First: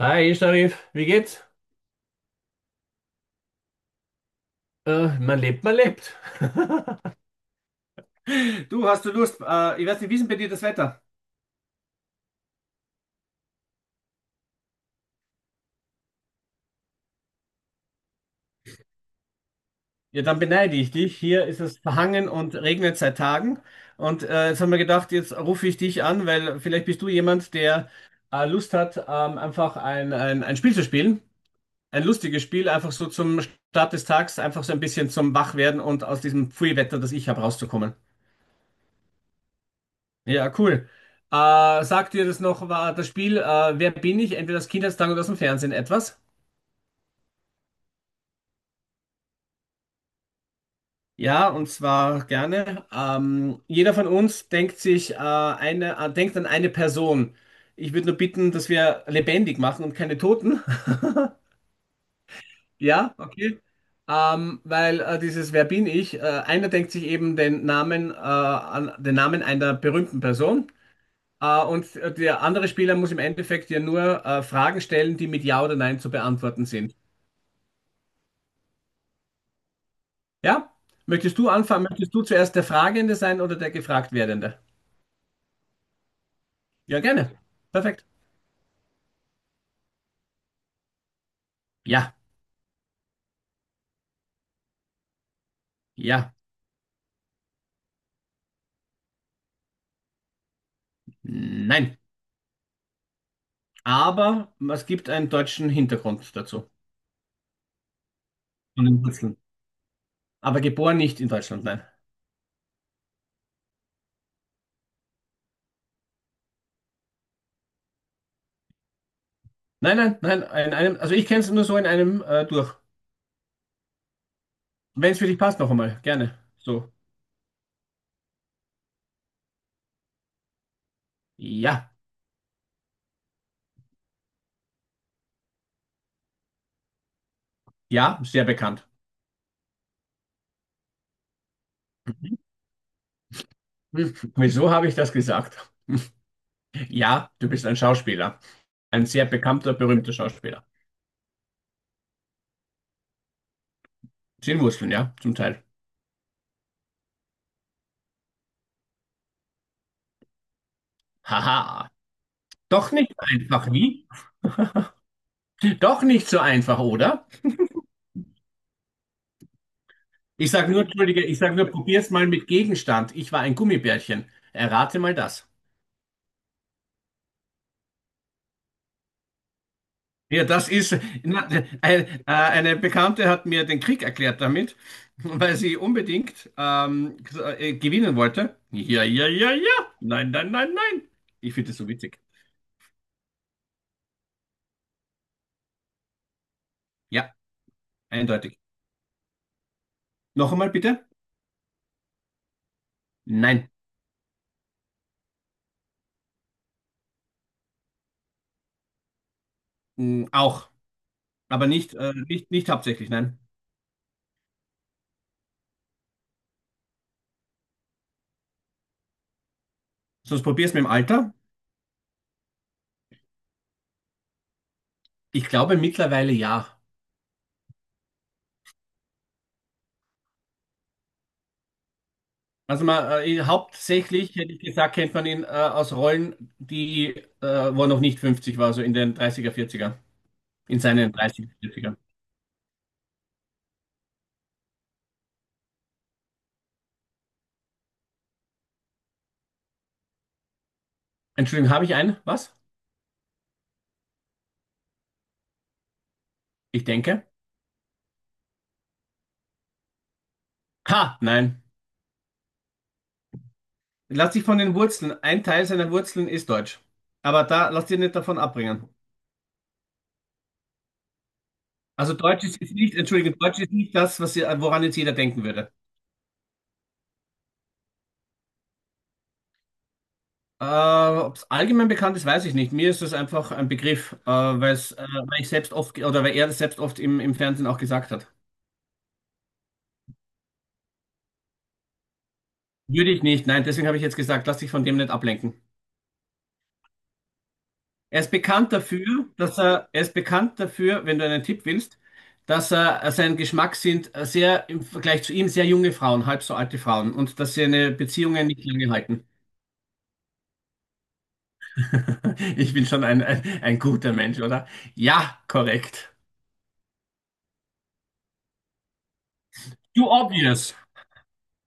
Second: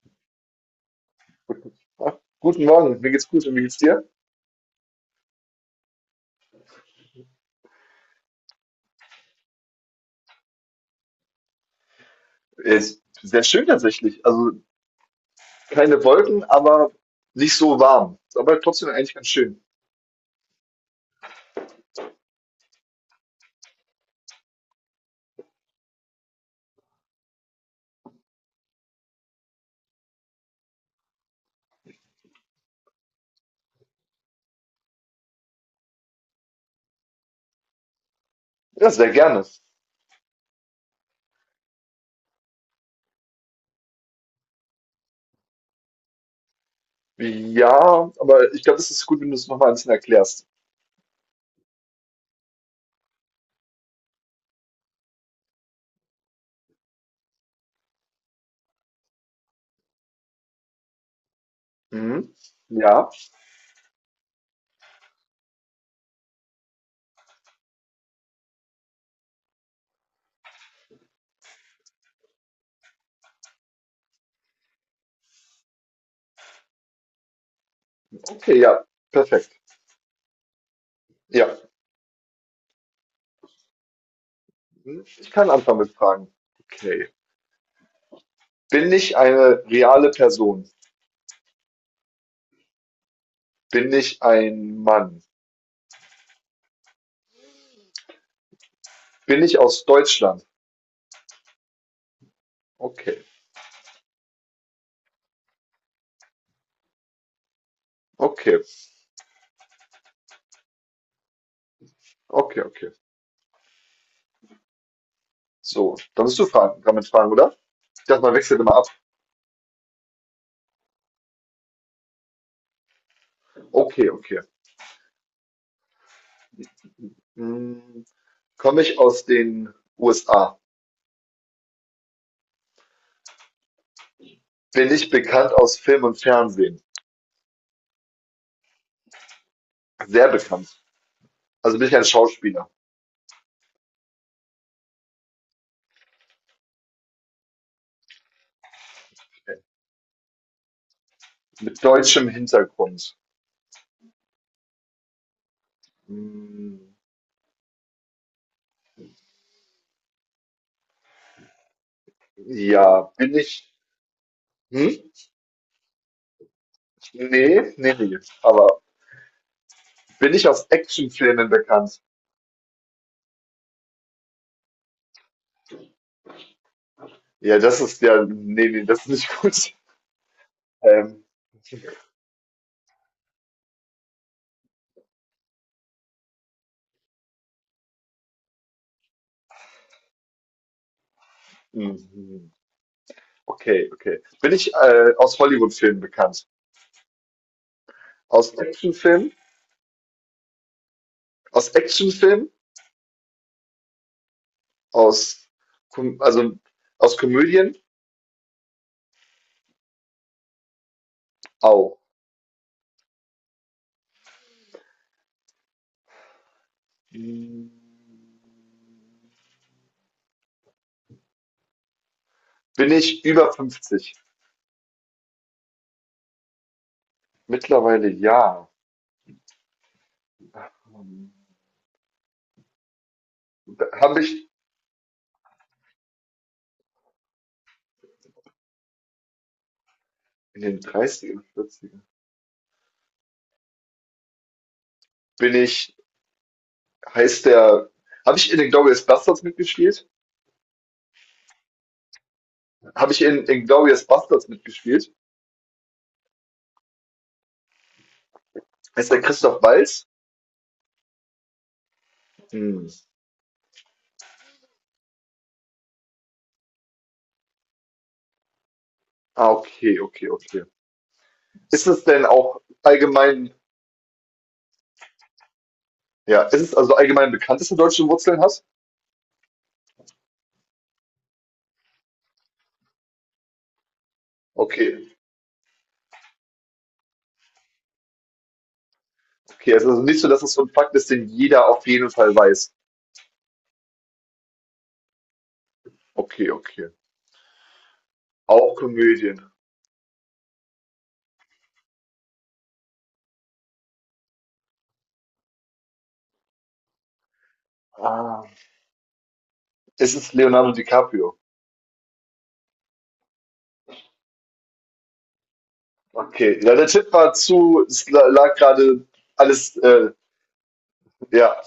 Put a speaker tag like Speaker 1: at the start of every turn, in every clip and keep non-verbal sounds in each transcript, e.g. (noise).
Speaker 1: Hi, Sharif, wie geht's?
Speaker 2: Guten Tag, guten Morgen, mir geht's gut und wie geht's dir?
Speaker 1: Man lebt, man lebt. (laughs) Du, hast du Lust? Ich weiß nicht, wie ist denn bei dir das Wetter?
Speaker 2: Ist sehr schön tatsächlich. Also keine Wolken, aber nicht so warm. Ist aber trotzdem eigentlich ganz schön.
Speaker 1: Ja, dann beneide ich dich. Hier ist es verhangen und regnet seit Tagen. Und jetzt haben wir gedacht, jetzt rufe ich dich an, weil vielleicht bist du jemand, der Lust hat, einfach ein Spiel zu spielen. Ein lustiges Spiel, einfach so zum Start des Tags, einfach so ein bisschen zum Wachwerden und aus diesem Pfui-Wetter, das ich habe, rauszukommen.
Speaker 2: Ja, sehr gerne.
Speaker 1: Ja, cool. Äh, Sagt dir das noch, war das Spiel Wer bin ich? Entweder aus Kindheitstagen oder aus dem Fernsehen etwas?
Speaker 2: Ja, aber ich glaube, es ist gut, wenn du es nochmal ein bisschen erklärst.
Speaker 1: Ja, und zwar gerne. Jeder von uns denkt sich denkt an eine Person. Ich würde nur bitten, dass wir lebendig machen und keine Toten. (laughs)
Speaker 2: Mhm. Ja,
Speaker 1: Ja, okay. Weil dieses Wer bin ich? Einer denkt sich eben den Namen, den Namen einer berühmten Person. Und der andere Spieler muss im Endeffekt ja nur Fragen stellen, die mit Ja oder Nein zu beantworten sind.
Speaker 2: okay, ja, perfekt.
Speaker 1: Ja? Möchtest du
Speaker 2: Ja,
Speaker 1: anfangen? Möchtest du zuerst der Fragende sein oder der gefragt werdende?
Speaker 2: mhm, ich kann anfangen mit Fragen.
Speaker 1: Ja,
Speaker 2: Okay.
Speaker 1: gerne. Perfekt.
Speaker 2: Bin ich eine reale Person?
Speaker 1: Ja,
Speaker 2: Bin ich ein Mann?
Speaker 1: ja,
Speaker 2: Bin ich aus Deutschland?
Speaker 1: nein.
Speaker 2: Okay,
Speaker 1: Aber es gibt einen deutschen Hintergrund dazu.
Speaker 2: okay,
Speaker 1: Von den Wurzeln. Aber geboren nicht in Deutschland, nein.
Speaker 2: okay, okay. So, dann bist du fragen, damit fragen, oder? Ich dachte, man wechselt immer ab.
Speaker 1: Nein, nein, nein. In einem, also ich kenne es nur so in einem durch.
Speaker 2: Okay, okay.
Speaker 1: Wenn es für dich passt, noch einmal. Gerne. So.
Speaker 2: Hm, Komme ich aus den USA?
Speaker 1: Ja,
Speaker 2: Bin ich bekannt aus Film und Fernsehen?
Speaker 1: ja, sehr bekannt.
Speaker 2: Sehr bekannt. Also bin ich ein
Speaker 1: Hm,
Speaker 2: Schauspieler
Speaker 1: Wieso habe ich das gesagt? Ja, du bist ein Schauspieler. Ein sehr bekannter, berühmter Schauspieler.
Speaker 2: mit deutschem Hintergrund.
Speaker 1: Zehn Wurzeln, ja, zum Teil.
Speaker 2: Hm,
Speaker 1: Haha. Doch
Speaker 2: ja,
Speaker 1: nicht
Speaker 2: bin
Speaker 1: einfach,
Speaker 2: ich.
Speaker 1: wie?
Speaker 2: Hm?
Speaker 1: Doch nicht so einfach, oder?
Speaker 2: Nee, nee, nee. Aber bin ich
Speaker 1: Ich
Speaker 2: aus
Speaker 1: sage nur, entschuldige, ich
Speaker 2: Actionfilmen
Speaker 1: sage nur,
Speaker 2: bekannt?
Speaker 1: probier's mal mit Gegenstand. Ich war ein Gummibärchen. Errate mal das.
Speaker 2: Ja, das ist ja. Nee, nee, das ist nicht (laughs) gut.
Speaker 1: Ja, das ist,
Speaker 2: Ähm,
Speaker 1: na, ein, eine Bekannte hat mir den Krieg erklärt damit, weil sie unbedingt gewinnen wollte. Ja, ja, ja, ja. Nein, nein, nein, nein. Ich finde das so witzig.
Speaker 2: mhm, okay, okay. Bin ich aus Hollywood-Filmen bekannt?
Speaker 1: Ja,
Speaker 2: Aus
Speaker 1: eindeutig.
Speaker 2: Actionfilmen?
Speaker 1: Noch einmal bitte?
Speaker 2: Aus Actionfilmen?
Speaker 1: Nein.
Speaker 2: Aus Kom also aus Komödien?
Speaker 1: Mm, auch. Aber nicht,
Speaker 2: Au.
Speaker 1: nicht hauptsächlich, nein.
Speaker 2: Hm,
Speaker 1: Sonst probier's mit dem Alter.
Speaker 2: Bin ich über fünfzig?
Speaker 1: Ich glaube mittlerweile ja.
Speaker 2: Mittlerweile ja.
Speaker 1: Also
Speaker 2: Habe
Speaker 1: hauptsächlich,
Speaker 2: ich
Speaker 1: hätte ich gesagt, kennt man ihn aus Rollen, wo er noch nicht 50 war, so in den 30er, 40er.
Speaker 2: In
Speaker 1: In
Speaker 2: den
Speaker 1: seinen
Speaker 2: Dreißigern
Speaker 1: 30er,
Speaker 2: ern.
Speaker 1: 40er.
Speaker 2: Bin ich, heißt der, Habe ich in Inglourious Basterds mitgespielt?
Speaker 1: Entschuldigung, habe ich einen? Was?
Speaker 2: Habe ich in Inglourious Basterds mitgespielt?
Speaker 1: Ich denke.
Speaker 2: Heißt der Christoph Waltz?
Speaker 1: Ha, nein.
Speaker 2: Hm.
Speaker 1: Lass dich von den Wurzeln. Ein Teil seiner Wurzeln ist Deutsch. Aber da lass dich nicht davon abbringen.
Speaker 2: Ah, okay, okay, okay. Ist es
Speaker 1: Also
Speaker 2: denn
Speaker 1: Deutsch ist
Speaker 2: auch
Speaker 1: jetzt nicht, Entschuldigung,
Speaker 2: allgemein,
Speaker 1: Deutsch ist nicht das, was, ihr- woran jetzt jeder denken würde.
Speaker 2: Ja, ist es also allgemein bekannt, dass du deutsche Wurzeln hast?
Speaker 1: Ob es allgemein bekannt ist, weiß ich nicht. Mir ist es einfach ein Begriff,
Speaker 2: Okay.
Speaker 1: weil ich selbst oft, ge- oder weil er das selbst oft im Fernsehen auch gesagt hat.
Speaker 2: Okay, also es ist also nicht so, dass es so ein Fakt ist, den jeder auf jeden Fall weiß.
Speaker 1: Würde ich nicht. Nein, deswegen habe ich jetzt gesagt, lass dich von dem nicht ablenken.
Speaker 2: Okay, okay.
Speaker 1: Er ist bekannt
Speaker 2: Auch
Speaker 1: dafür,
Speaker 2: Komödien.
Speaker 1: dass er ist bekannt dafür, wenn du einen Tipp willst, dass er sein Geschmack sind sehr im Vergleich zu ihm sehr junge Frauen, halb so alte Frauen und dass seine
Speaker 2: Ah,
Speaker 1: Beziehungen nicht lange halten.
Speaker 2: es ist Leonardo DiCaprio.
Speaker 1: (laughs) Ich bin schon ein guter Mensch, oder? Ja, korrekt.
Speaker 2: Okay, ja, der Tipp war zu, es lag gerade alles,
Speaker 1: Too obvious.
Speaker 2: ja.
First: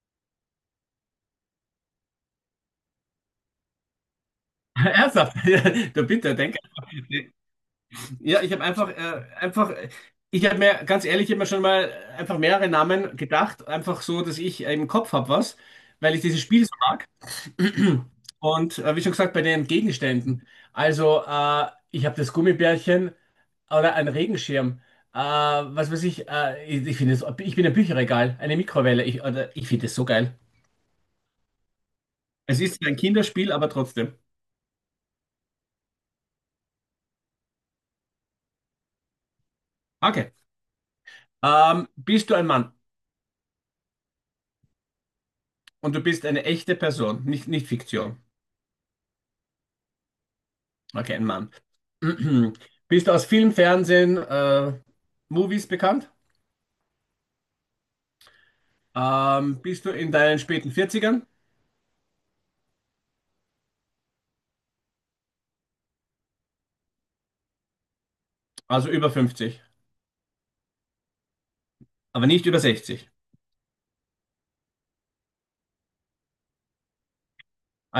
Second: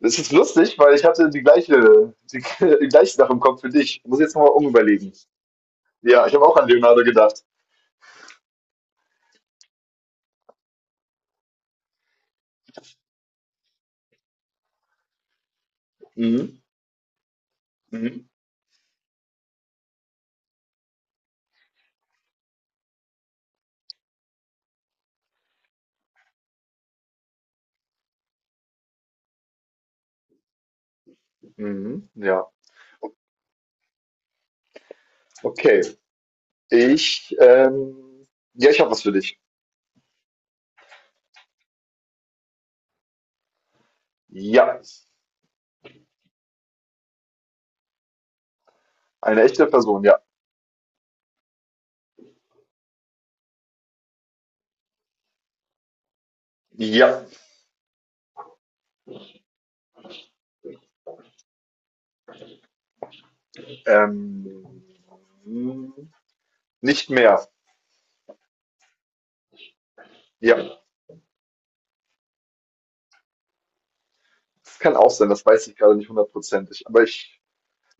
Speaker 2: Es ist lustig, weil ich hatte (laughs) die gleiche Sache im Kopf für dich. Muss jetzt nochmal
Speaker 1: (laughs)
Speaker 2: umüberlegen.
Speaker 1: Ernsthaft. (laughs) Du
Speaker 2: Ja, ich
Speaker 1: bitte,
Speaker 2: habe
Speaker 1: denk,
Speaker 2: auch an
Speaker 1: einfach.
Speaker 2: Leonardo gedacht.
Speaker 1: Ja, ich habe einfach, ich habe mir ganz ehrlich immer schon mal einfach mehrere Namen gedacht, einfach so, dass ich im Kopf habe was, weil ich dieses
Speaker 2: Mhm,
Speaker 1: Spiel so mag. (clears throat)
Speaker 2: mhm,
Speaker 1: Und wie schon gesagt, bei den Gegenständen. Ich habe das Gummibärchen oder einen Regenschirm. Was weiß ich, ich, ich finde es, ich bin ein Bücherregal, eine Mikrowelle. Ich, oder, ich finde es so geil.
Speaker 2: mhm, ja.
Speaker 1: Es ist ein Kinderspiel, aber trotzdem.
Speaker 2: Okay, ich, ähm, ja, ich habe was für dich.
Speaker 1: Okay. Bist du ein Mann
Speaker 2: Ja,
Speaker 1: und du bist eine echte Person, nicht, nicht Fiktion.
Speaker 2: eine echte Person, ja.
Speaker 1: Okay, ein Mann. (clears throat) Bist du aus Film, Fernsehen, Movies bekannt?
Speaker 2: Ja.
Speaker 1: Bist du in deinen späten Vierzigern,
Speaker 2: Ähm, Nicht mehr.
Speaker 1: also über fünfzig,
Speaker 2: Ja,
Speaker 1: aber nicht über 60?
Speaker 2: das kann auch sein, das weiß ich gerade nicht hundertprozentig.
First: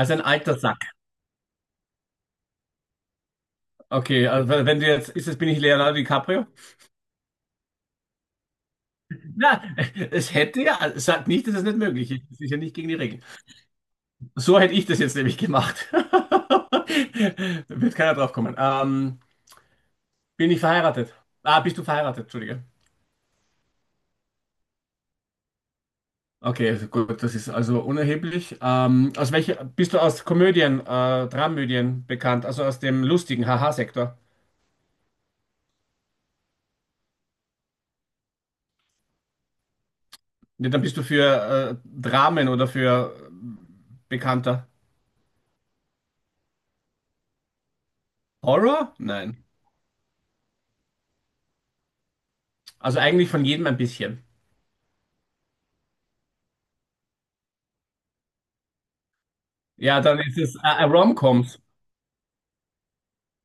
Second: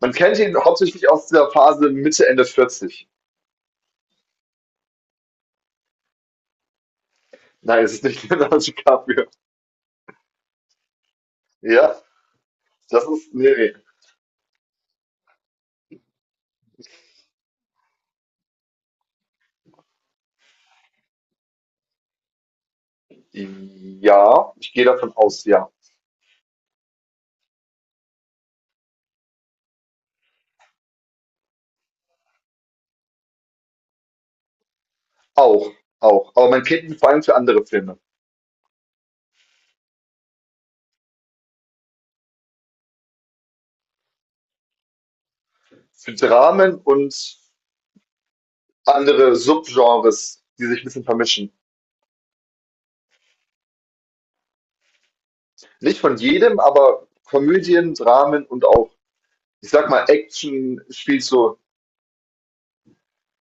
Speaker 2: Man
Speaker 1: ein
Speaker 2: kennt ihn
Speaker 1: alter Sack.
Speaker 2: hauptsächlich aus der Phase Mitte, Ende 40.
Speaker 1: Okay, also wenn du jetzt, ist das, bin ich Leonardo DiCaprio?
Speaker 2: Nein, es ist nicht (laughs) Leonardo DiCaprio.
Speaker 1: (laughs) Na, es hätte ja, sagt nicht, dass es nicht
Speaker 2: Ja,
Speaker 1: möglich ist. Das ist ja nicht gegen die
Speaker 2: das
Speaker 1: Regeln.
Speaker 2: ist, nee, nee.
Speaker 1: So hätte ich das jetzt nämlich gemacht. (laughs) Wird keiner drauf kommen. Bin ich verheiratet? Ah, bist du verheiratet? Entschuldige.
Speaker 2: Ja, ich gehe davon aus, ja.
Speaker 1: Okay, also gut, das ist also unerheblich. Bist du aus Komödien, Dramödien bekannt, also aus dem lustigen Haha-Sektor?
Speaker 2: Auch, auch. Aber man kennt ihn vor allem für andere Filme.
Speaker 1: Ja, dann bist du für Dramen oder für bekannter
Speaker 2: Für Dramen und
Speaker 1: Horror?
Speaker 2: andere
Speaker 1: Nein.
Speaker 2: Subgenres, die sich ein bisschen vermischen.
Speaker 1: Also eigentlich von jedem ein bisschen.
Speaker 2: Nicht von jedem, aber Komödien, Dramen und auch, ich sag
Speaker 1: Ja,
Speaker 2: mal,
Speaker 1: dann ist es
Speaker 2: Action spielt so.
Speaker 1: Rom-Coms.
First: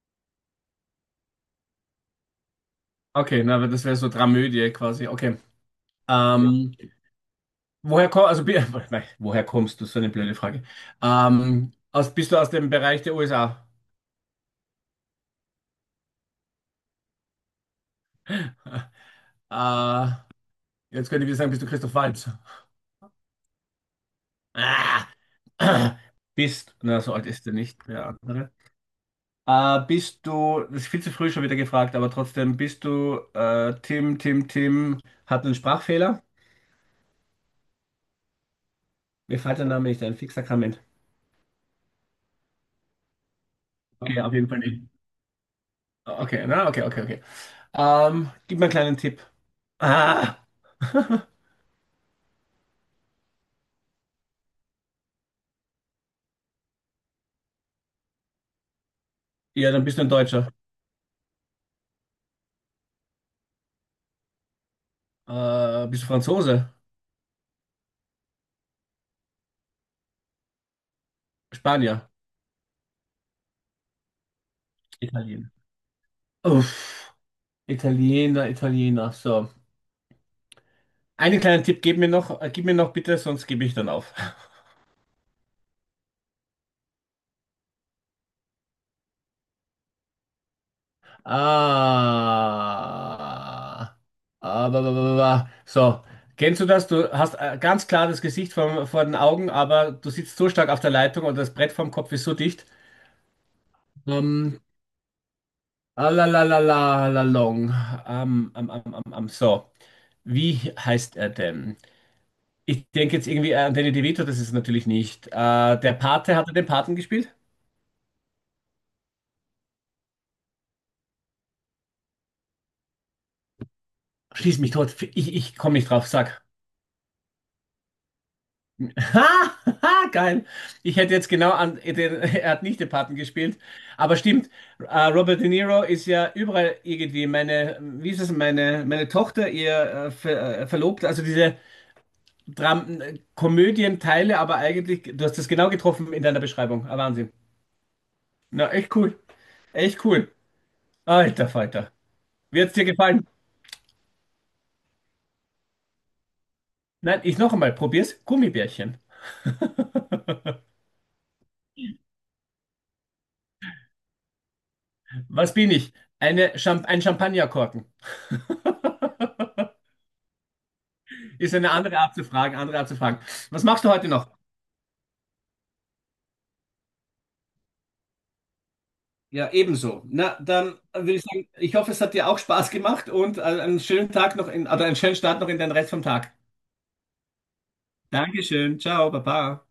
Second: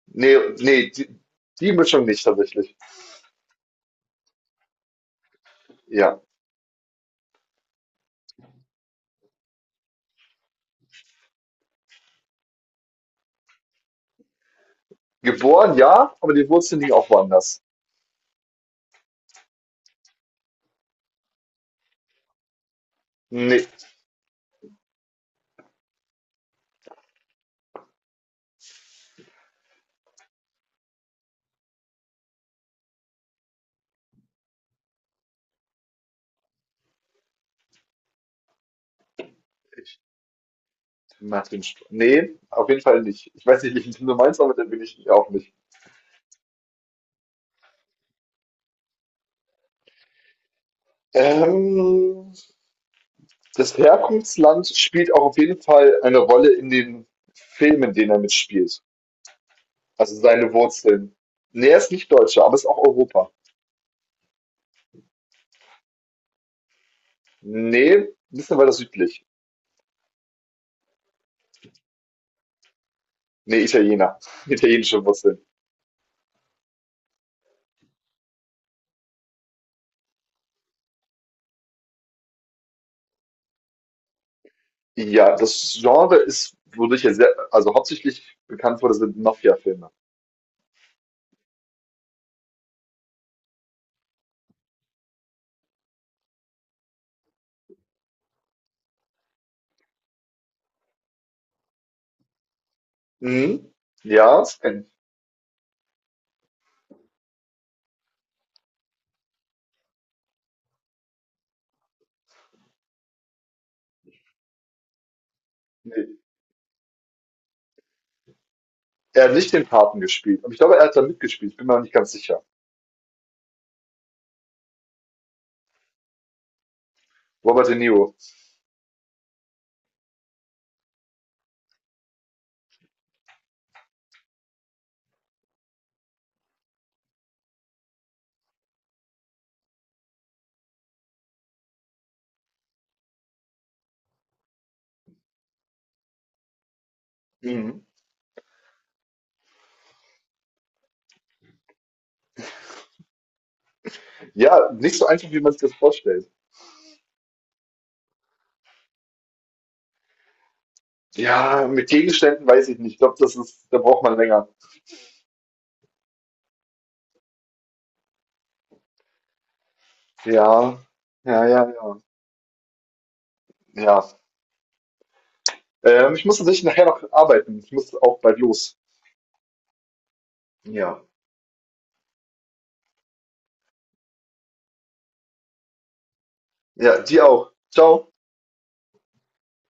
Speaker 2: Nee, nee, die, Die Mischung nicht tatsächlich.
Speaker 1: Okay, na, aber das wäre so Dramödie quasi. Okay.
Speaker 2: Ja.
Speaker 1: Ähm, woher kommst, also, bi- (laughs) Nein, woher kommst du? So eine blöde Frage. Bist du aus dem Bereich der USA?
Speaker 2: Geboren, ja, aber die Wurzeln liegen auch woanders.
Speaker 1: (laughs) Äh, Jetzt könnte ich wieder sagen, bist du Christoph Waltz?
Speaker 2: Nee,
Speaker 1: (coughs) Ah, (clears throat) bist, na, so alt ist er nicht, der andere. Bist du, das ist viel zu früh schon wieder gefragt, aber trotzdem, bist du Tim, hat einen Sprachfehler? Mir fällt der Name
Speaker 2: ich
Speaker 1: nicht ein, Fixakrament.
Speaker 2: mach den Sp Nee, auf jeden Fall nicht. Ich weiß nicht, welchen Tim du
Speaker 1: Okay, auf
Speaker 2: meinst,
Speaker 1: jeden
Speaker 2: aber
Speaker 1: Fall
Speaker 2: den
Speaker 1: nicht.
Speaker 2: bin ich auch nicht.
Speaker 1: Okay, na, okay, okay, okay. Gib mir einen kleinen Tipp. Ah,
Speaker 2: Ähm, Das Herkunftsland spielt auch auf jeden Fall eine Rolle in den Filmen, in denen er mitspielt.
Speaker 1: ja, dann bist du ein
Speaker 2: Also
Speaker 1: Deutscher.
Speaker 2: seine Wurzeln. Nee, er ist nicht Deutscher, aber ist auch Europa.
Speaker 1: Bist du Franzose?
Speaker 2: Nee, ein bisschen weiter südlich.
Speaker 1: Spanier?
Speaker 2: Nee, Italiener. (laughs) Italienische Wurzeln.
Speaker 1: Italiener. Uff, Italiener, Italiener, so. Einen kleinen Tipp gib mir noch bitte, sonst gebe ich dann auf.
Speaker 2: Ja, das Genre ist, wodurch er sehr, also hauptsächlich bekannt wurde, sind Mafia-Filme.
Speaker 1: Ah. Ah, ba, ba, ba, ba. So, kennst du das? Du hast ganz klar das Gesicht vor den Augen, aber du sitzt so stark auf der Leitung und das Brett vorm Kopf ist so dicht.
Speaker 2: Mhm. Ja, das
Speaker 1: Ähm,
Speaker 2: kenn.
Speaker 1: alalalalalalalong. So, wie heißt er denn? Ich denke jetzt irgendwie an Danny DeVito, das ist es natürlich nicht. Der
Speaker 2: Ne,
Speaker 1: Pate, hat er den Paten gespielt?
Speaker 2: er hat nicht den Paten gespielt. Aber ich glaube, er hat da mitgespielt. Ich bin mir aber nicht ganz sicher.
Speaker 1: Schieß mich tot, ich komme nicht drauf, sag.
Speaker 2: Robert De Niro.
Speaker 1: (laughs) Ha, ha, geil. Ich hätte jetzt genau an, den, (laughs) er hat nicht den Paten gespielt, aber stimmt, Robert De Niro ist ja überall irgendwie meine, wie ist es, meine, meine Tochter, ihr Verlobter, also diese Dram Komödienteile, aber eigentlich, du hast das genau getroffen in deiner Beschreibung. Ah, Wahnsinn.
Speaker 2: Ich. Mhm.
Speaker 1: Na, echt cool. Echt cool. Alter Falter. Wird's dir gefallen?
Speaker 2: Ja, nicht so einfach, wie man sich das vorstellt.
Speaker 1: Nein, ich noch einmal, probier's. Gummibärchen.
Speaker 2: Ja, mit Gegenständen weiß ich nicht. Ich glaube, das ist, da braucht man länger.
Speaker 1: Was bin ich? Ein Champagnerkorken. (laughs)
Speaker 2: Ja, ja,
Speaker 1: Ist
Speaker 2: ja,
Speaker 1: eine
Speaker 2: ja.
Speaker 1: andere Art zu fragen, andere Art zu fragen. Was machst du
Speaker 2: Ja.
Speaker 1: heute noch?
Speaker 2: Ich muss tatsächlich nachher noch arbeiten. Ich muss auch bald los.
Speaker 1: Ja, ebenso. Na, dann
Speaker 2: Ja.
Speaker 1: würde ich sagen, ich hoffe, es hat dir auch Spaß gemacht und einen schönen Tag noch in, oder einen schönen Start noch in den Rest vom Tag.
Speaker 2: Ja, die auch. Ciao.
Speaker 1: Dankeschön, ciao, baba.